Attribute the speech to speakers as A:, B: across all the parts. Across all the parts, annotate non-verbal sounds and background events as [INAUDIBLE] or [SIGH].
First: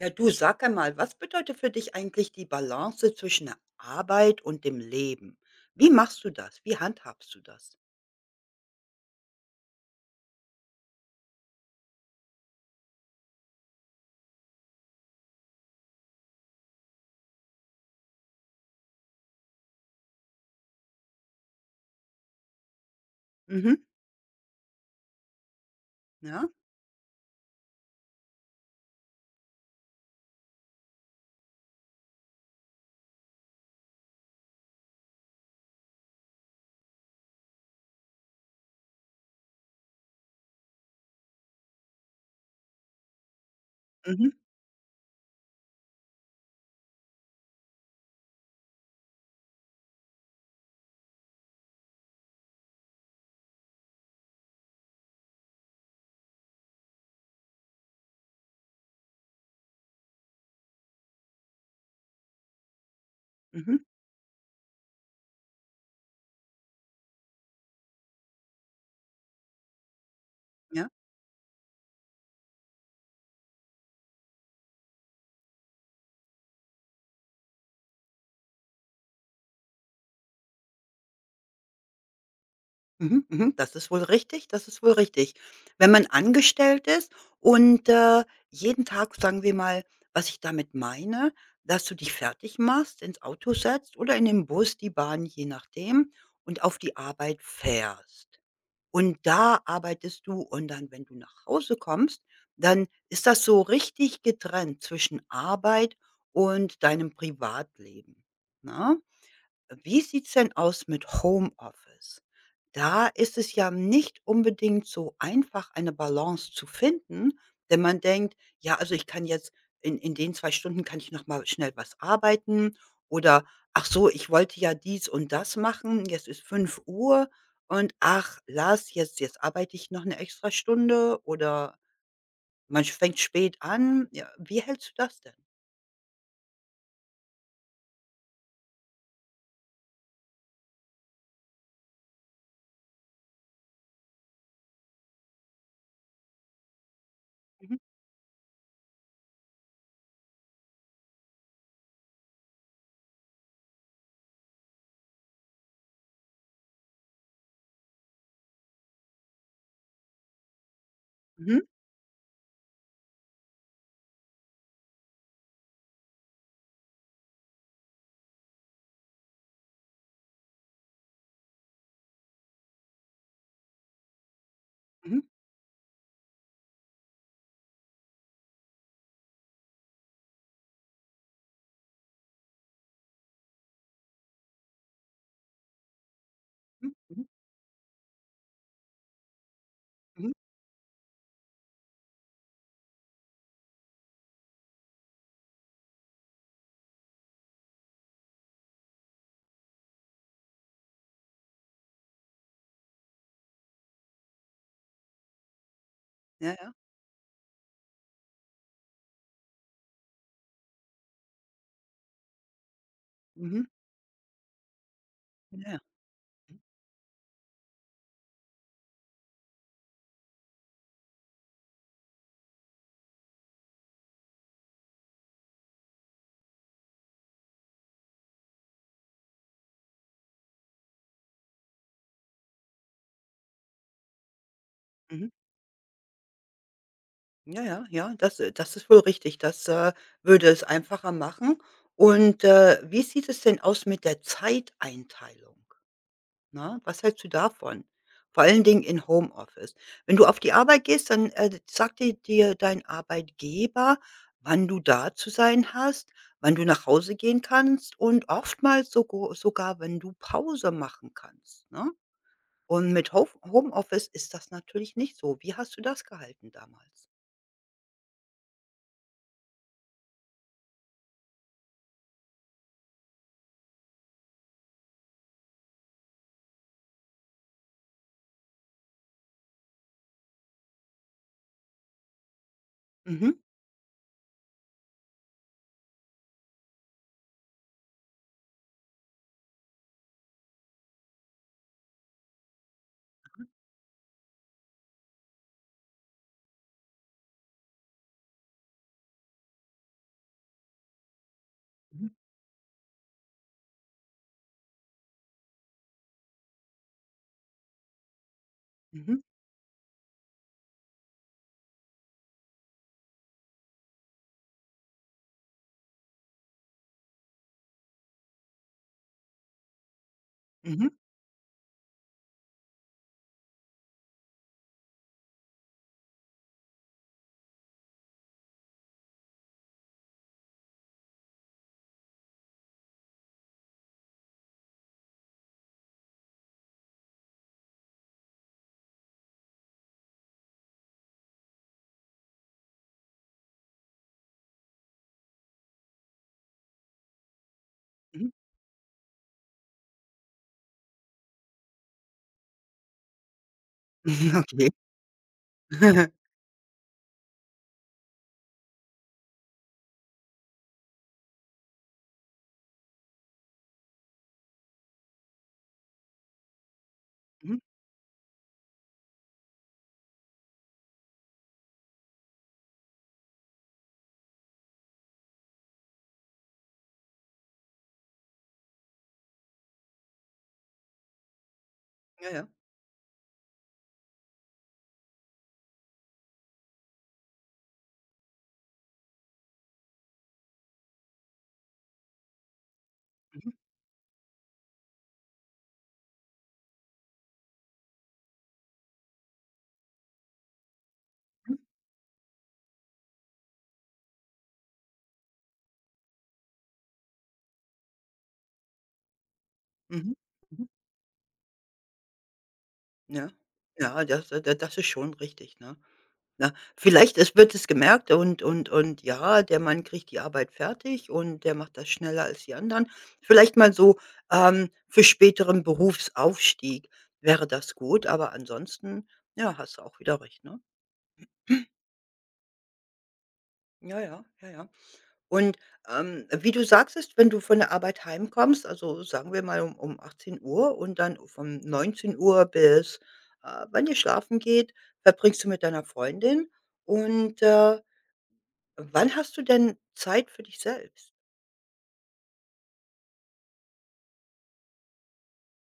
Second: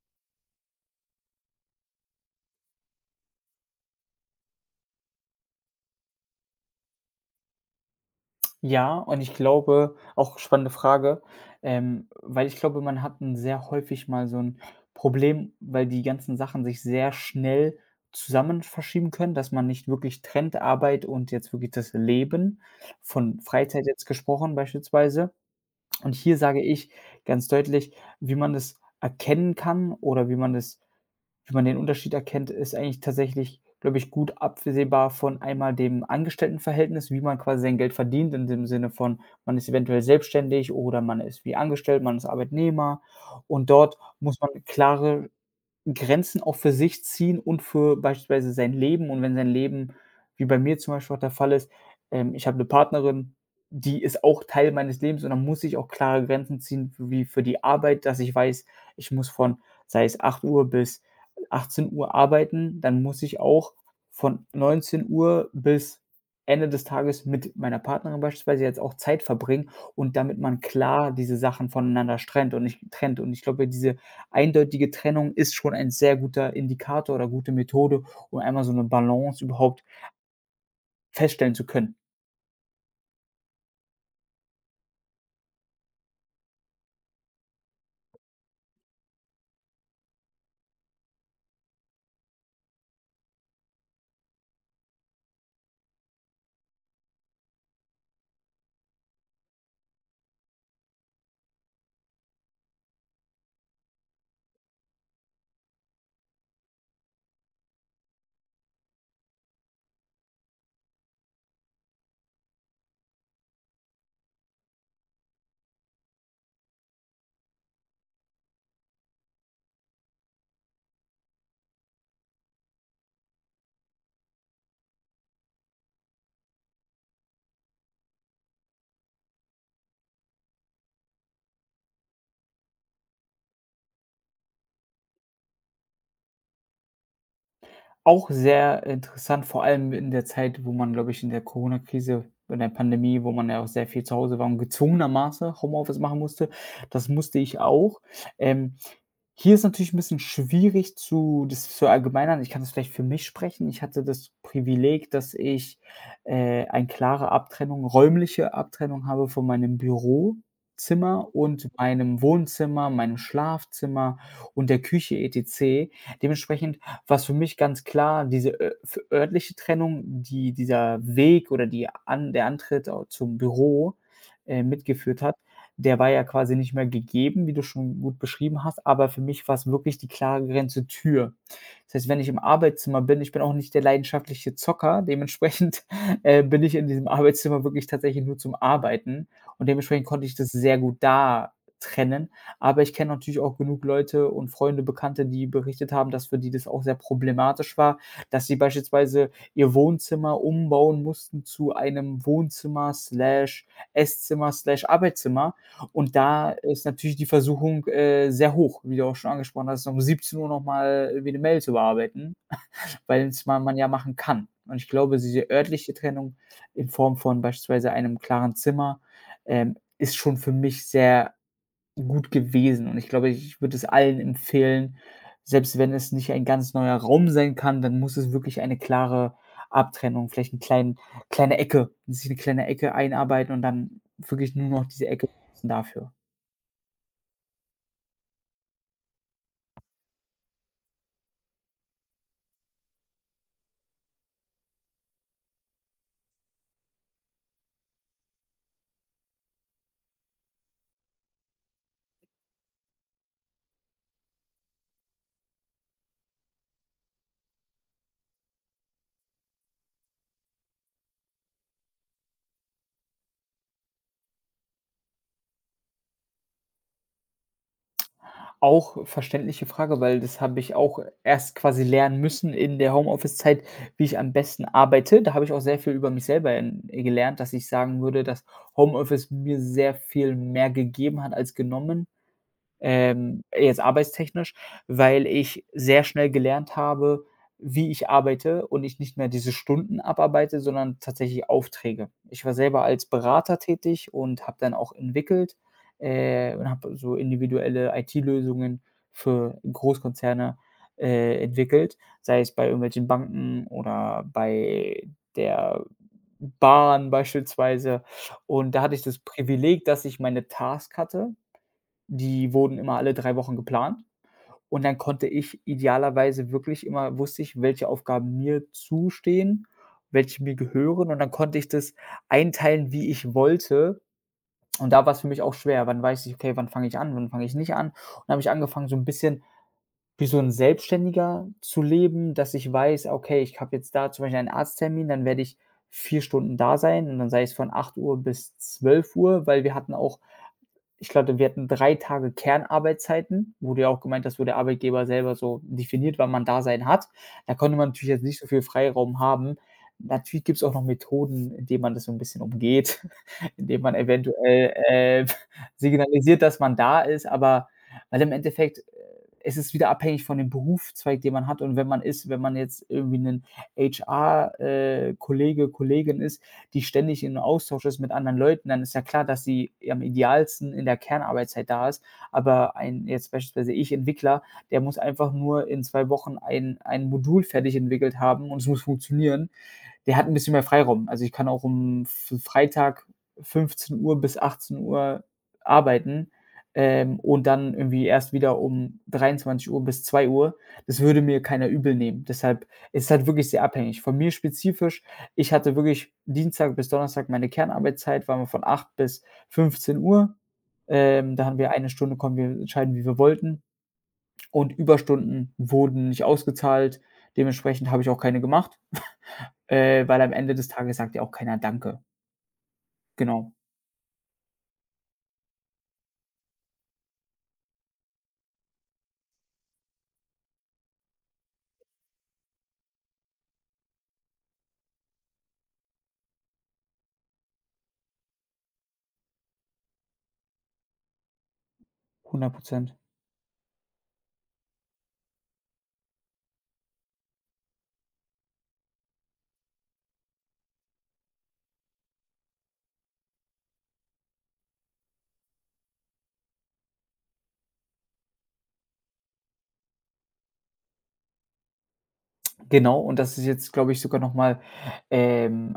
A: Ja, du sag einmal, was bedeutet für dich eigentlich die Balance zwischen der Arbeit und dem Leben? Wie machst du das? Wie handhabst du das?
B: Ja, und ich glaube auch spannende Frage, weil ich glaube, man hat ein sehr häufig mal so ein Problem, weil die ganzen Sachen sich sehr schnell zusammen verschieben können, dass man nicht wirklich trennt, Arbeit und jetzt wirklich das Leben, von
A: Mhm,
B: Freizeit jetzt gesprochen beispielsweise. Und hier
A: ja,
B: sage ich ganz deutlich, wie man das erkennen kann oder wie man den Unterschied erkennt, ist eigentlich tatsächlich, glaube ich, gut absehbar von einmal dem Angestelltenverhältnis, wie man quasi sein Geld verdient, in dem Sinne von, man ist eventuell selbstständig oder man ist wie angestellt, man ist Arbeitnehmer. Und dort
A: mhm,
B: muss man klare Grenzen auch für sich ziehen und für beispielsweise sein Leben. Und wenn sein Leben, wie bei mir zum Beispiel auch der Fall ist, ich habe eine Partnerin, die ist auch Teil meines Lebens, und dann muss ich auch klare Grenzen ziehen, wie für die Arbeit, dass ich weiß, ich muss von, sei es 8 Uhr bis 18 Uhr arbeiten, dann muss ich auch
A: mhm,
B: von 19 Uhr bis Ende des Tages mit meiner Partnerin beispielsweise jetzt auch Zeit verbringen, und damit man
A: ja,
B: klar diese Sachen voneinander trennt und nicht trennt. Und ich glaube, diese eindeutige Trennung ist schon ein sehr guter Indikator oder gute Methode, um einmal so eine Balance überhaupt feststellen zu können.
A: mhm, mhm. Das ist wohl richtig, das ist wohl richtig. Wenn man angestellt ist und, jeden Tag, sagen wir mal, was ich damit meine, dass du dich fertig machst, ins Auto setzt oder in den Bus, die Bahn, je nachdem, und auf die Arbeit fährst. Und da arbeitest du und dann, wenn du nach Hause kommst, dann ist das so richtig getrennt zwischen Arbeit und deinem Privatleben, ne? Wie sieht's denn aus mit Homeoffice? Da ist es ja nicht unbedingt so einfach, eine Balance zu finden, wenn man denkt: „Ja, also, ich kann jetzt in den 2 Stunden kann ich noch mal schnell was arbeiten“ oder „Ach so, ich wollte ja dies und das machen, jetzt ist 5 Uhr und ach, lass, jetzt arbeite ich noch eine extra Stunde“ oder man fängt spät an. Ja, wie hältst du das denn?
B: Auch sehr interessant, vor allem in der Zeit, wo man, glaube ich, in der Corona-Krise, in der Pandemie, wo man ja auch sehr viel zu Hause war und gezwungenermaßen Homeoffice machen musste. Das musste ich
A: Mhm.
B: auch. Ähm, hier ist natürlich ein bisschen schwierig zu das zu allgemeinern. Ich kann das vielleicht für mich sprechen. Ich hatte das Privileg, dass ich, eine klare Abtrennung räumliche Abtrennung habe von meinem Bürozimmer
A: Mhm.
B: und meinem Wohnzimmer, meinem Schlafzimmer und der Küche et cetera. Dementsprechend was für mich ganz klar diese ö f örtliche Trennung, dieser Weg oder die an der Antritt au zum Büro,
A: Mhm.
B: mitgeführt hat, der war ja quasi nicht mehr gegeben, wie du schon gut beschrieben hast, aber für mich war es wirklich die klare Grenze Tür. Das heißt, wenn ich im Arbeitszimmer bin, ich bin auch nicht der leidenschaftliche Zocker, dementsprechend, [LAUGHS] bin ich in
A: Mhm.
B: diesem
A: Mhm.
B: Arbeitszimmer wirklich tatsächlich nur zum Arbeiten, und dementsprechend konnte
A: Mhm.
B: ich das sehr gut da trennen. Aber ich kenne natürlich auch genug Leute und Freunde, Bekannte, die berichtet haben, dass für die das auch sehr problematisch war, dass sie beispielsweise ihr Wohnzimmer umbauen mussten zu einem Wohnzimmer/Esszimmer/Arbeitszimmer. Und da
A: Ja, ja.
B: ist natürlich die Versuchung, sehr hoch, wie du auch schon angesprochen hast, um 17 Uhr noch mal irgendwie 'ne Mail zu bearbeiten, weil's man
A: Mhm.
B: man ja machen kann. Und ich glaube, diese
A: Ja, ja.
B: örtliche Trennung in Form von beispielsweise einem klaren Zimmer, ist schon für mich sehr gut gewesen, und ich glaube, ich würde es allen empfehlen, selbst wenn es nicht ein ganz neuer Raum sein kann, dann muss es wirklich eine klare Abtrennung, vielleicht 'n kleine kleine Ecke sich eine kleine Ecke einarbeiten und dann wirklich nur noch diese Ecke
A: Mhm.
B: nutzen dafür.
A: Ja, ja, ja, das ist wohl richtig. Das würde es einfacher machen. Und, wie sieht es denn aus mit der Zeiteinteilung? Ne? Was hältst du davon? Vor allen Dingen in Homeoffice. Wenn du auf die Arbeit gehst, dann, sagt dir dein Arbeitgeber, wann du da zu sein hast, wann du nach Hause gehen kannst und oftmals sogo sogar, wenn du Pause machen kannst, ne? Und mit Hof Homeoffice ist das natürlich nicht so. Wie hast du das gehalten damals?
B: Auch verständliche Frage, weil das habe ich auch erst quasi lernen müssen in der Homeoffice-Zeit, wie ich am besten arbeite. Da habe ich auch sehr viel über mich selber en gelernt, dass ich sagen würde, dass Homeoffice mir sehr viel mehr gegeben hat als genommen.
A: Mhm.
B: Jetzt arbeitstechnisch, weil ich sehr schnell gelernt habe, wie ich arbeite und ich nicht mehr diese Stunden abarbeite, sondern tatsächlich Aufträge. Ich war selber als Berater tätig und habe dann auch entwickelt, und habe so individuelle IT-Lösungen für Großkonzerne, entwickelt,
A: Mhm.
B: sei es bei irgendwelchen Banken oder bei der Bahn beispielsweise. Und da hatte ich
A: Mhm.
B: das Privileg, dass ich meine Task hatte, die wurden immer alle 3 Wochen geplant, und dann konnte ich idealerweise wirklich immer wusste ich, welche Aufgaben mir zustehen, welche mir
A: Mhm.
B: gehören, und dann konnte ich das einteilen, wie ich wollte. Und da war es für mich auch schwer. Wann weiß ich: „Okay, wann fange ich an, wann fange ich nicht an?" Und dann habe ich angefangen, so ein bisschen wie so ein Selbstständiger zu leben, dass ich weiß: „Okay, ich habe jetzt da zum Beispiel einen Arzttermin, dann werde ich 4 Stunden da sein", und dann sei es von 8 Uhr bis 12 Uhr, weil wir hatten auch, ich glaube, wir hatten 3 Tage Kernarbeitszeiten. Wurde ja auch gemeint, dass wo der Arbeitgeber selber so definiert, wann man da sein hat. Da konnte man natürlich jetzt
A: Mhm.
B: nicht so viel Freiraum haben. Natürlich gibt es auch noch Methoden, indem man das so ein bisschen umgeht, [LAUGHS] indem man
A: [LAUGHS] Okay.
B: eventuell, [LAUGHS]
A: [LAUGHS]
B: signalisiert, dass man da ist, aber weil im Endeffekt, es ist wieder abhängig von dem Berufszweig, den man hat, und wenn man jetzt irgendwie 'nen HR, Kollege, Kollegin ist, die ständig in
A: Mhm.
B: Austausch ist mit anderen Leuten, dann ist ja klar, dass sie am idealsten in der Kernarbeitszeit da ist. Aber ein, jetzt beispielsweise ich Entwickler, der muss einfach nur in 2 Wochen ein Modul fertig entwickelt haben und es muss funktionieren, der hat ein bisschen mehr Freiraum. Also ich kann auch um
A: Ja, ja.
B: Freitag 15 Uhr bis 18 Uhr arbeiten, und dann irgendwie erst wieder um 23 Uhr bis 2 Uhr. Das würde mir keiner übel nehmen. Deshalb ist es halt
A: Mhm.
B: wirklich sehr abhängig. Von mir spezifisch, ich hatte wirklich Dienstag bis Donnerstag meine Kernarbeitszeit, waren wir von 8 bis 15 Uhr. Da
A: Mhm.
B: haben wir eine Stunde, konnten wir entscheiden, wie wir wollten, und Überstunden wurden nicht ausgezahlt. Dementsprechend habe ich auch keine gemacht, [LAUGHS]
A: Mhm.
B: weil am Ende
A: Mhm.
B: des Tages sagt ja auch keiner Danke.
A: Ja.
B: Genau,
A: Ja, das ist schon richtig, ne? Ne? Vielleicht es wird es gemerkt und ja, der Mann kriegt die Arbeit fertig und der macht das schneller als die anderen. Vielleicht mal so, für späteren Berufsaufstieg wäre das gut, aber ansonsten, ja, hast du auch wieder recht, ne? [CLEARS THROAT]
B: 100%.
A: Ja, ja, ja, ja. Und, wie du sagst ist wenn du von der Arbeit heimkommst, also sagen wir mal um 18 Uhr und dann von 19 Uhr bis, wann ihr schlafen geht, verbringst du mit deiner Freundin und, wann hast du denn Zeit für dich selbst?
B: Genau, und das ist jetzt, glaube ich, sogar noch mal, ähm,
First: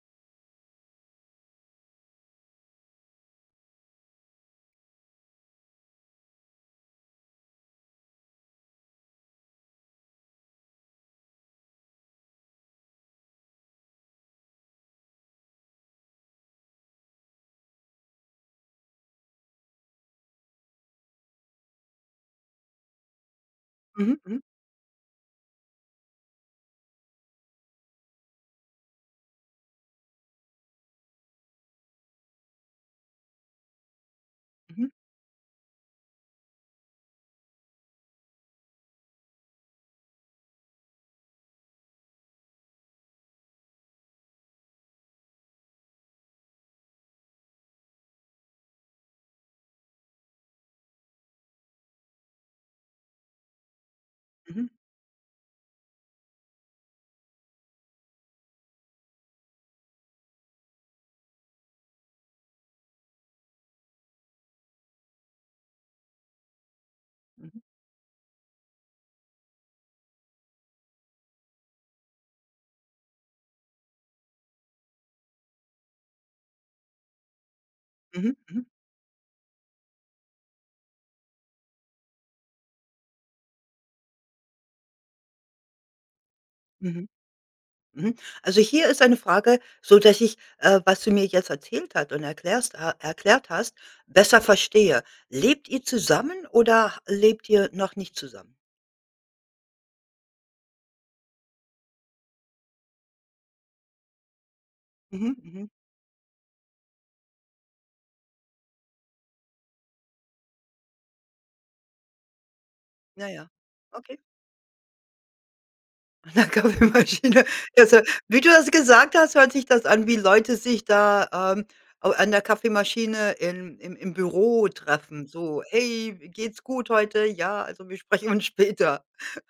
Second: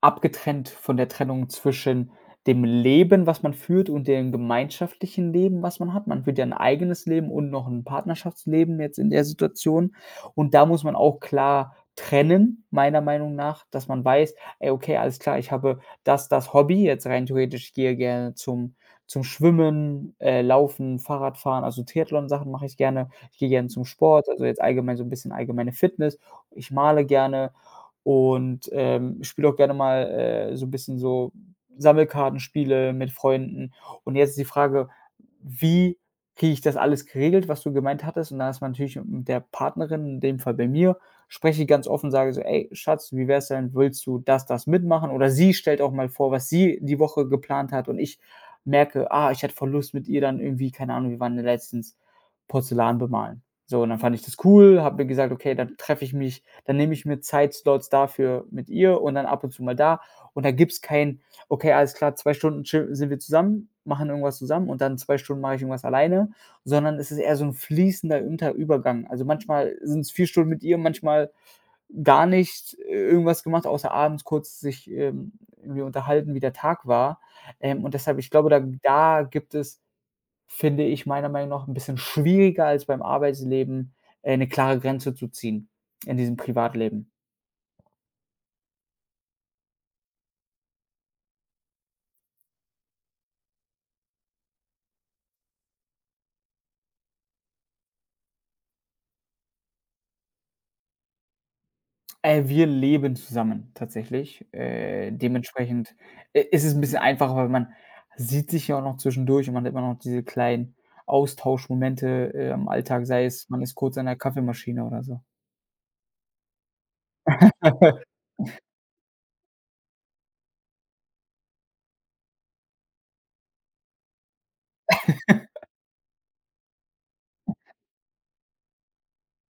B: abgetrennt von der Trennung zwischen dem Leben, was man führt, und dem gemeinschaftlichen Leben, was man hat. Man führt ja 'n eigenes Leben und noch ein Partnerschaftsleben jetzt in der Situation. Und da muss man auch klar trennen, meiner Meinung nach, dass man weiß: „Ey, okay, alles klar, ich habe das, das Hobby." Jetzt rein theoretisch, ich gehe gerne zum Schwimmen, Laufen, Fahrradfahren, also Triathlon-Sachen mache ich gerne. Ich gehe gerne zum
A: Mhm,
B: Sport,
A: mhm,
B: also jetzt allgemein so ein bisschen allgemeine Fitness, ich male gerne, und, spiele auch gerne mal, so ein bisschen so Sammelkartenspiele mit Freunden. Und jetzt die Frage:
A: mhm,
B: Wie kriege ich das alles geregelt, was du gemeint hattest? Und da ist man natürlich mit der Partnerin, in dem Fall bei mir spreche ich ganz offen, sage so: „Ey, Schatz, wie wär's denn, willst du das mitmachen?" Oder sie stellt auch mal vor, was sie die Woche geplant hat, und ich merke: „Ah, ich hätte voll Lust mit ihr dann irgendwie", keine Ahnung, wir waren ja letztens Porzellan bemalen. So, und dann fand ich das
A: mhm,
B: cool, habe mir gesagt: „Okay, dann treffe ich mich, dann nehme ich mir Zeitslots dafür mit ihr und dann ab und zu mal da." Und da gibt es kein, okay, alles klar, 2 Stunden sind wir zusammen, machen irgendwas zusammen, und dann 2 Stunden mache ich irgendwas alleine, sondern es ist eher so ein fließender Unter Übergang. Also manchmal sind es 4 Stunden mit ihr, manchmal gar nicht irgendwas gemacht, außer abends kurz sich irgendwie unterhalten, wie der Tag war. Und deshalb, ich
A: mhm,
B: glaube, da,
A: mhm,
B: da gibt es Finde ich meiner Meinung nach ein bisschen schwieriger als beim Arbeitsleben, 'ne klare Grenze zu ziehen in diesem
A: mhm,
B: Privatleben.
A: mhm. Also, hier ist eine Frage, so dass ich, was du mir jetzt erzählt hat und erklärst ha erklärt hast, besser verstehe. Lebt ihr zusammen oder lebt ihr noch nicht zusammen?
B: Wir leben zusammen tatsächlich. Äh,
A: Mhm, mhm.
B: dementsprechend, ist es ein bisschen einfacher, weil man sieht sich ja auch noch zwischendurch und man hat immer noch diese kleinen Austauschmomente, im Alltag, sei
A: Ja, ja.
B: es, man ist kurz an
A: Okay.
B: der Kaffeemaschine oder so.
A: An der Kaffeemaschine. Also,
B: [LAUGHS]
A: wie du das gesagt hast, hört sich das an, wie Leute sich da, au an der Kaffeemaschine in im im Büro treffen. So: „Hey, geht's gut heute? Ja, also, wir sprechen uns später.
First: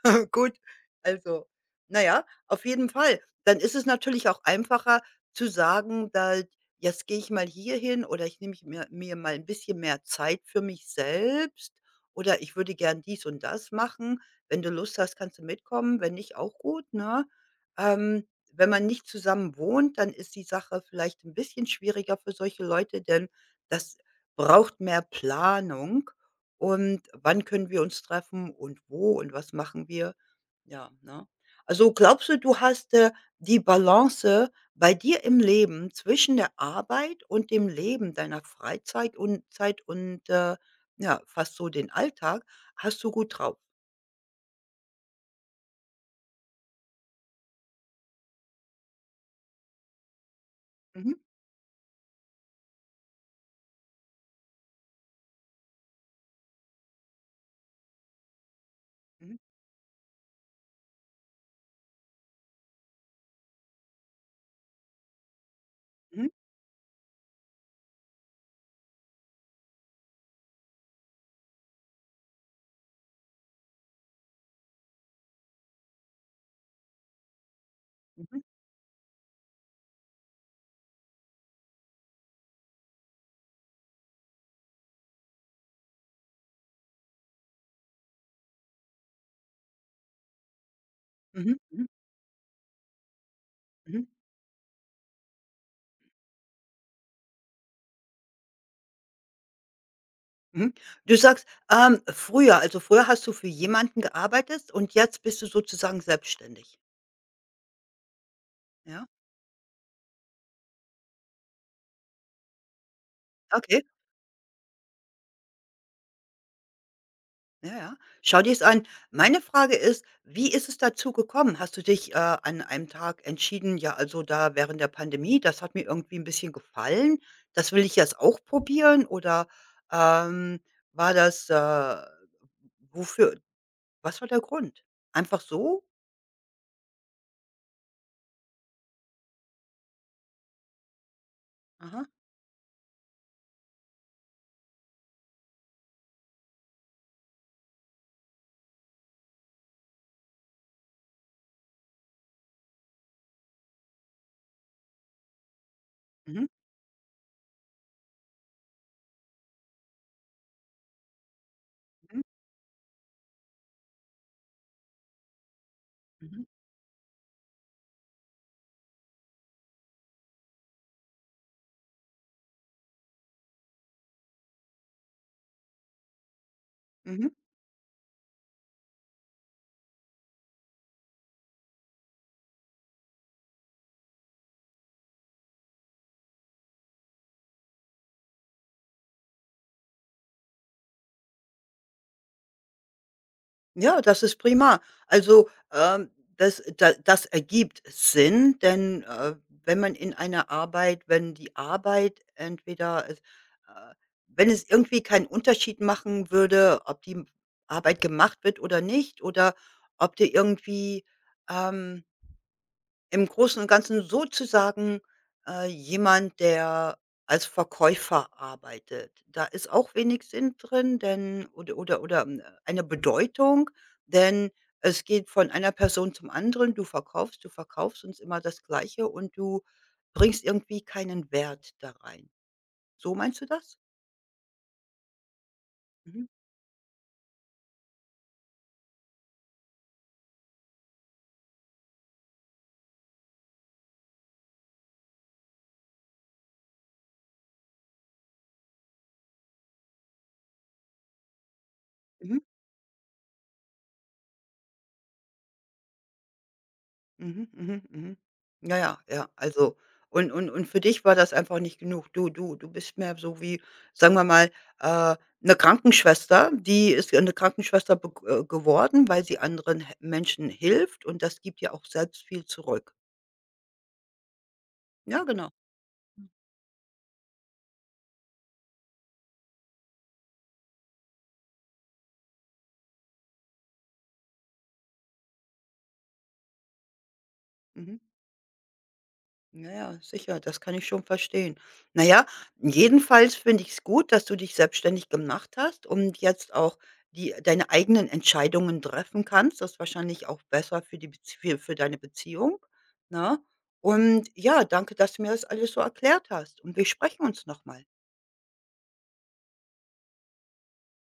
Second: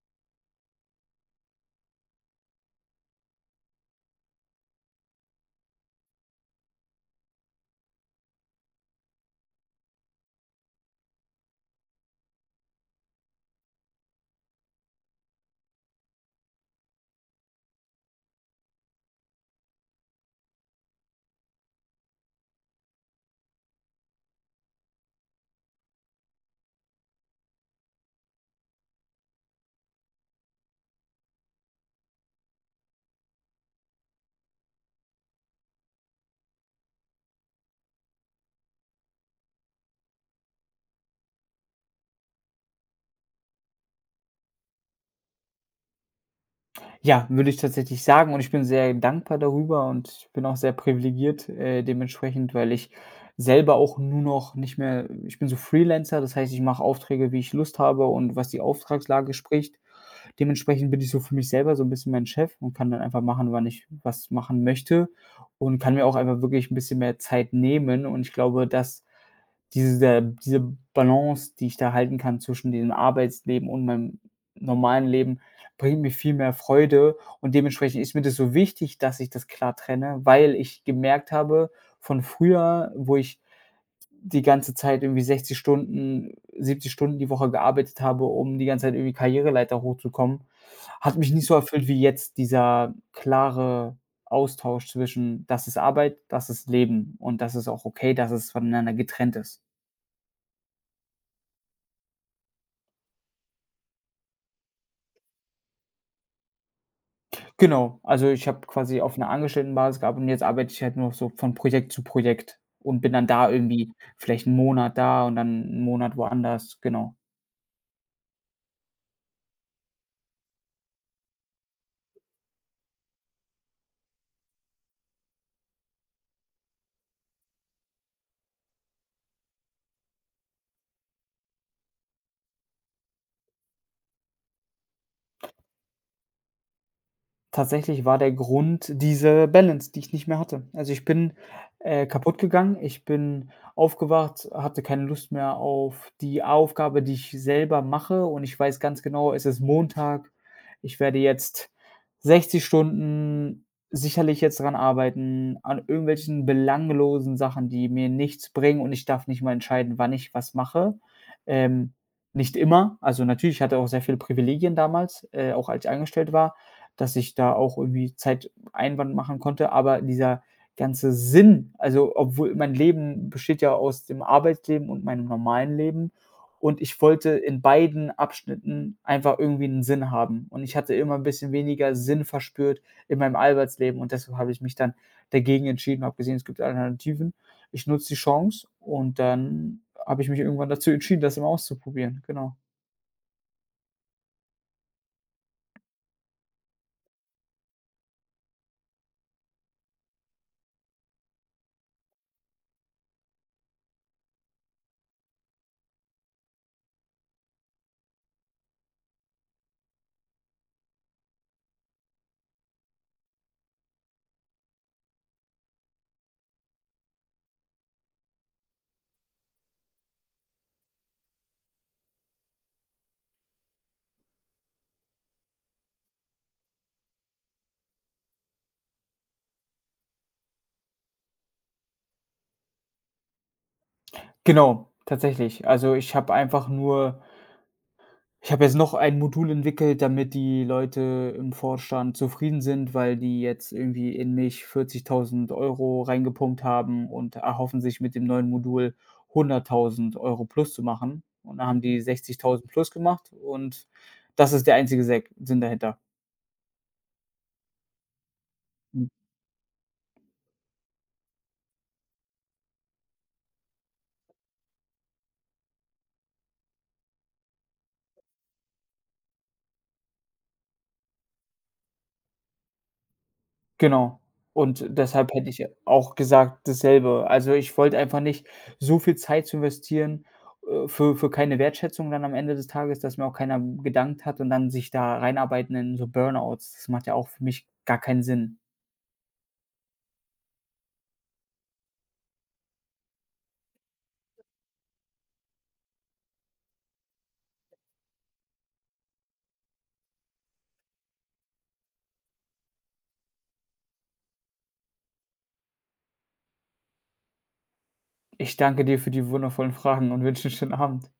A: [LAUGHS] Gut.“ Also, na ja, auf jeden Fall. Dann ist es natürlich auch einfacher zu sagen, da „Jetzt gehe ich mal hierhin“ oder „Ich nehme ich mir mal ein bisschen mehr Zeit für mich selbst“ oder „Ich würde gern dies und das machen.“ Wenn du Lust hast, kannst du mitkommen, wenn nicht, auch gut, ne? Ähm, Wenn man nicht zusammen wohnt, dann ist die Sache vielleicht ein bisschen schwieriger für solche Leute, denn das braucht mehr Planung und wann können wir uns treffen und wo und was machen wir? Ja, ne? Also, glaubst du, du hast, die Balance bei dir im Leben zwischen der Arbeit und dem Leben deiner Freizeit und Zeit und, ja, fast so den Alltag hast du gut drauf?
B: Ja, würde ich tatsächlich sagen, und ich bin sehr dankbar darüber, und ich bin auch sehr
A: Mhm.
B: privilegiert, dementsprechend, weil ich selber auch nur noch nicht mehr, ich bin so Freelancer, das heißt, ich mache Aufträge, wie ich Lust habe und was die Auftragslage
A: Mhm.
B: spricht. Dementsprechend bin ich so für mich selber so ein bisschen mein Chef und kann dann einfach machen, wann ich was machen möchte, und kann mir auch
A: Mhm,
B: einfach wirklich ein bisschen mehr Zeit nehmen. Und ich glaube, dass diese Balance, die ich da halten kann zwischen dem Arbeitsleben und meinem normalen Leben, bringt mir viel mehr Freude. Und dementsprechend ist mir das
A: mhm,
B: so wichtig, dass ich das klar trenne, weil ich gemerkt habe von früher, wo ich die ganze Zeit irgendwie 60 Stunden, 70 Stunden die Woche gearbeitet habe, um die ganze Zeit irgendwie Karriereleiter hochzukommen, hat mich nicht so
A: mhm, mhm,
B: erfüllt wie jetzt dieser klare
A: mhm,
B: Austausch zwischen: „Das ist Arbeit, das ist Leben und das ist auch okay, dass es voneinander getrennt ist."
A: mhm. Du sagst, früher, also früher hast du für jemanden gearbeitet und jetzt bist du sozusagen selbstständig.
B: Genau, also ich habe quasi
A: Ja,
B: auf 'ner Angestelltenbasis gearbeitet, und jetzt arbeite ich halt nur so von Projekt zu Projekt und bin dann da
A: okay,
B: irgendwie vielleicht 'n Monat da und dann 'n Monat woanders, genau.
A: ja, ja. Schau dir es an. Meine Frage ist, wie ist es dazu gekommen? Hast du dich, an einem Tag entschieden: „Ja, also da während der Pandemie, das hat mir irgendwie ein bisschen gefallen, das will ich jetzt auch probieren?“ Oder, ähm, war das, wofür was war der Grund? Einfach so?
B: Tatsächlich war der Grund diese Balance, die ich nicht mehr hatte. Also, ich bin,
A: Aha.
B: kaputt gegangen. Ich bin aufgewacht, hatte keine Lust mehr auf die Aufgabe, die ich selber mache, und ich weiß ganz genau, es ist Montag. Ich werde jetzt 60 Stunden sicherlich jetzt dran arbeiten, an
A: Mhm,
B: irgendwelchen belanglosen Sachen, die mir nichts bringen, und ich darf nicht mal entscheiden, wann ich was mache. Ähm,
A: mhm,
B: nicht immer, also natürlich, ich hatte auch sehr viele Privilegien damals, auch als ich angestellt
A: mhm,
B: war, dass ich da auch irgendwie Zeiteinwand machen konnte, aber dieser ganze Sinn, also, obwohl mein Leben besteht ja aus dem Arbeitsleben und meinem normalen Leben, und ich wollte
A: mhm.
B: in beiden Abschnitten einfach irgendwie einen Sinn haben, und ich hatte immer ein bisschen weniger Sinn verspürt in meinem Arbeitsleben, und deshalb habe ich mich dann dagegen entschieden, habe gesehen, es gibt Alternativen. Ich nutze die Chance, und dann habe ich mich irgendwann dazu entschieden, das mal auszuprobieren, genau.
A: Ja, das ist prima. Also, das da das ergibt Sinn, denn, wenn man in einer Arbeit wenn die Arbeit entweder es wenn es irgendwie keinen Unterschied machen würde, ob die Arbeit gemacht wird oder nicht oder ob du irgendwie, ähm im Großen und Ganzen sozusagen, jemand, der als Verkäufer arbeitet. Da ist auch wenig Sinn drin, denn oder, hm, eine Bedeutung, denn es geht von einer Person zum anderen. Du verkaufst uns immer das Gleiche und du bringst irgendwie keinen Wert da rein. So meinst du das?
B: Genau, tatsächlich. Also, ich
A: Mhm.
B: habe einfach nur, ich habe jetzt noch ein Modul entwickelt, damit die Leute im Vorstand zufrieden sind, weil die jetzt irgendwie in mich 40.000 € reingepumpt haben und erhoffen sich mit dem neuen Modul 100.000 € plus zu machen. Und da haben die
A: Mhm.
B: 60.000 plus gemacht, und das ist der einzige Sek Sinn dahinter.
A: Mhm, mhm, mhm. Ja, ja, ja, also und für dich war das einfach nicht genug. Du bist mehr so wie, sagen wir mal, äh, 'ne Krankenschwester. Die ist eine Krankenschwester beg geworden, weil sie anderen h Menschen hilft und das gibt ja auch selbst viel zurück.
B: Genau. Und
A: Ja,
B: deshalb hätte
A: genau.
B: ich auch gesagt dasselbe. Also, ich wollte einfach nicht so viel Zeit zu investieren, für keine Wertschätzung dann am Ende des Tages, dass mir auch keiner gedankt hat, und dann sich da reinarbeiten in so Burnouts. Das macht ja auch für mich
A: Mhm.
B: gar keinen Sinn.
A: Ja, ja, sicher, das kann ich schon verstehen. Na ja, jedenfalls finde ich es gut, dass du dich selbstständig gemacht hast und jetzt auch die deine eigenen Entscheidungen treffen kannst. Das ist wahrscheinlich auch besser für die Bezie für deine Beziehung. Na. Und ja, danke, dass du mir das alles so erklärt hast und wir sprechen uns noch mal.
B: Ich danke dir für die wundervollen Fragen und wünsche 'n schönen Abend.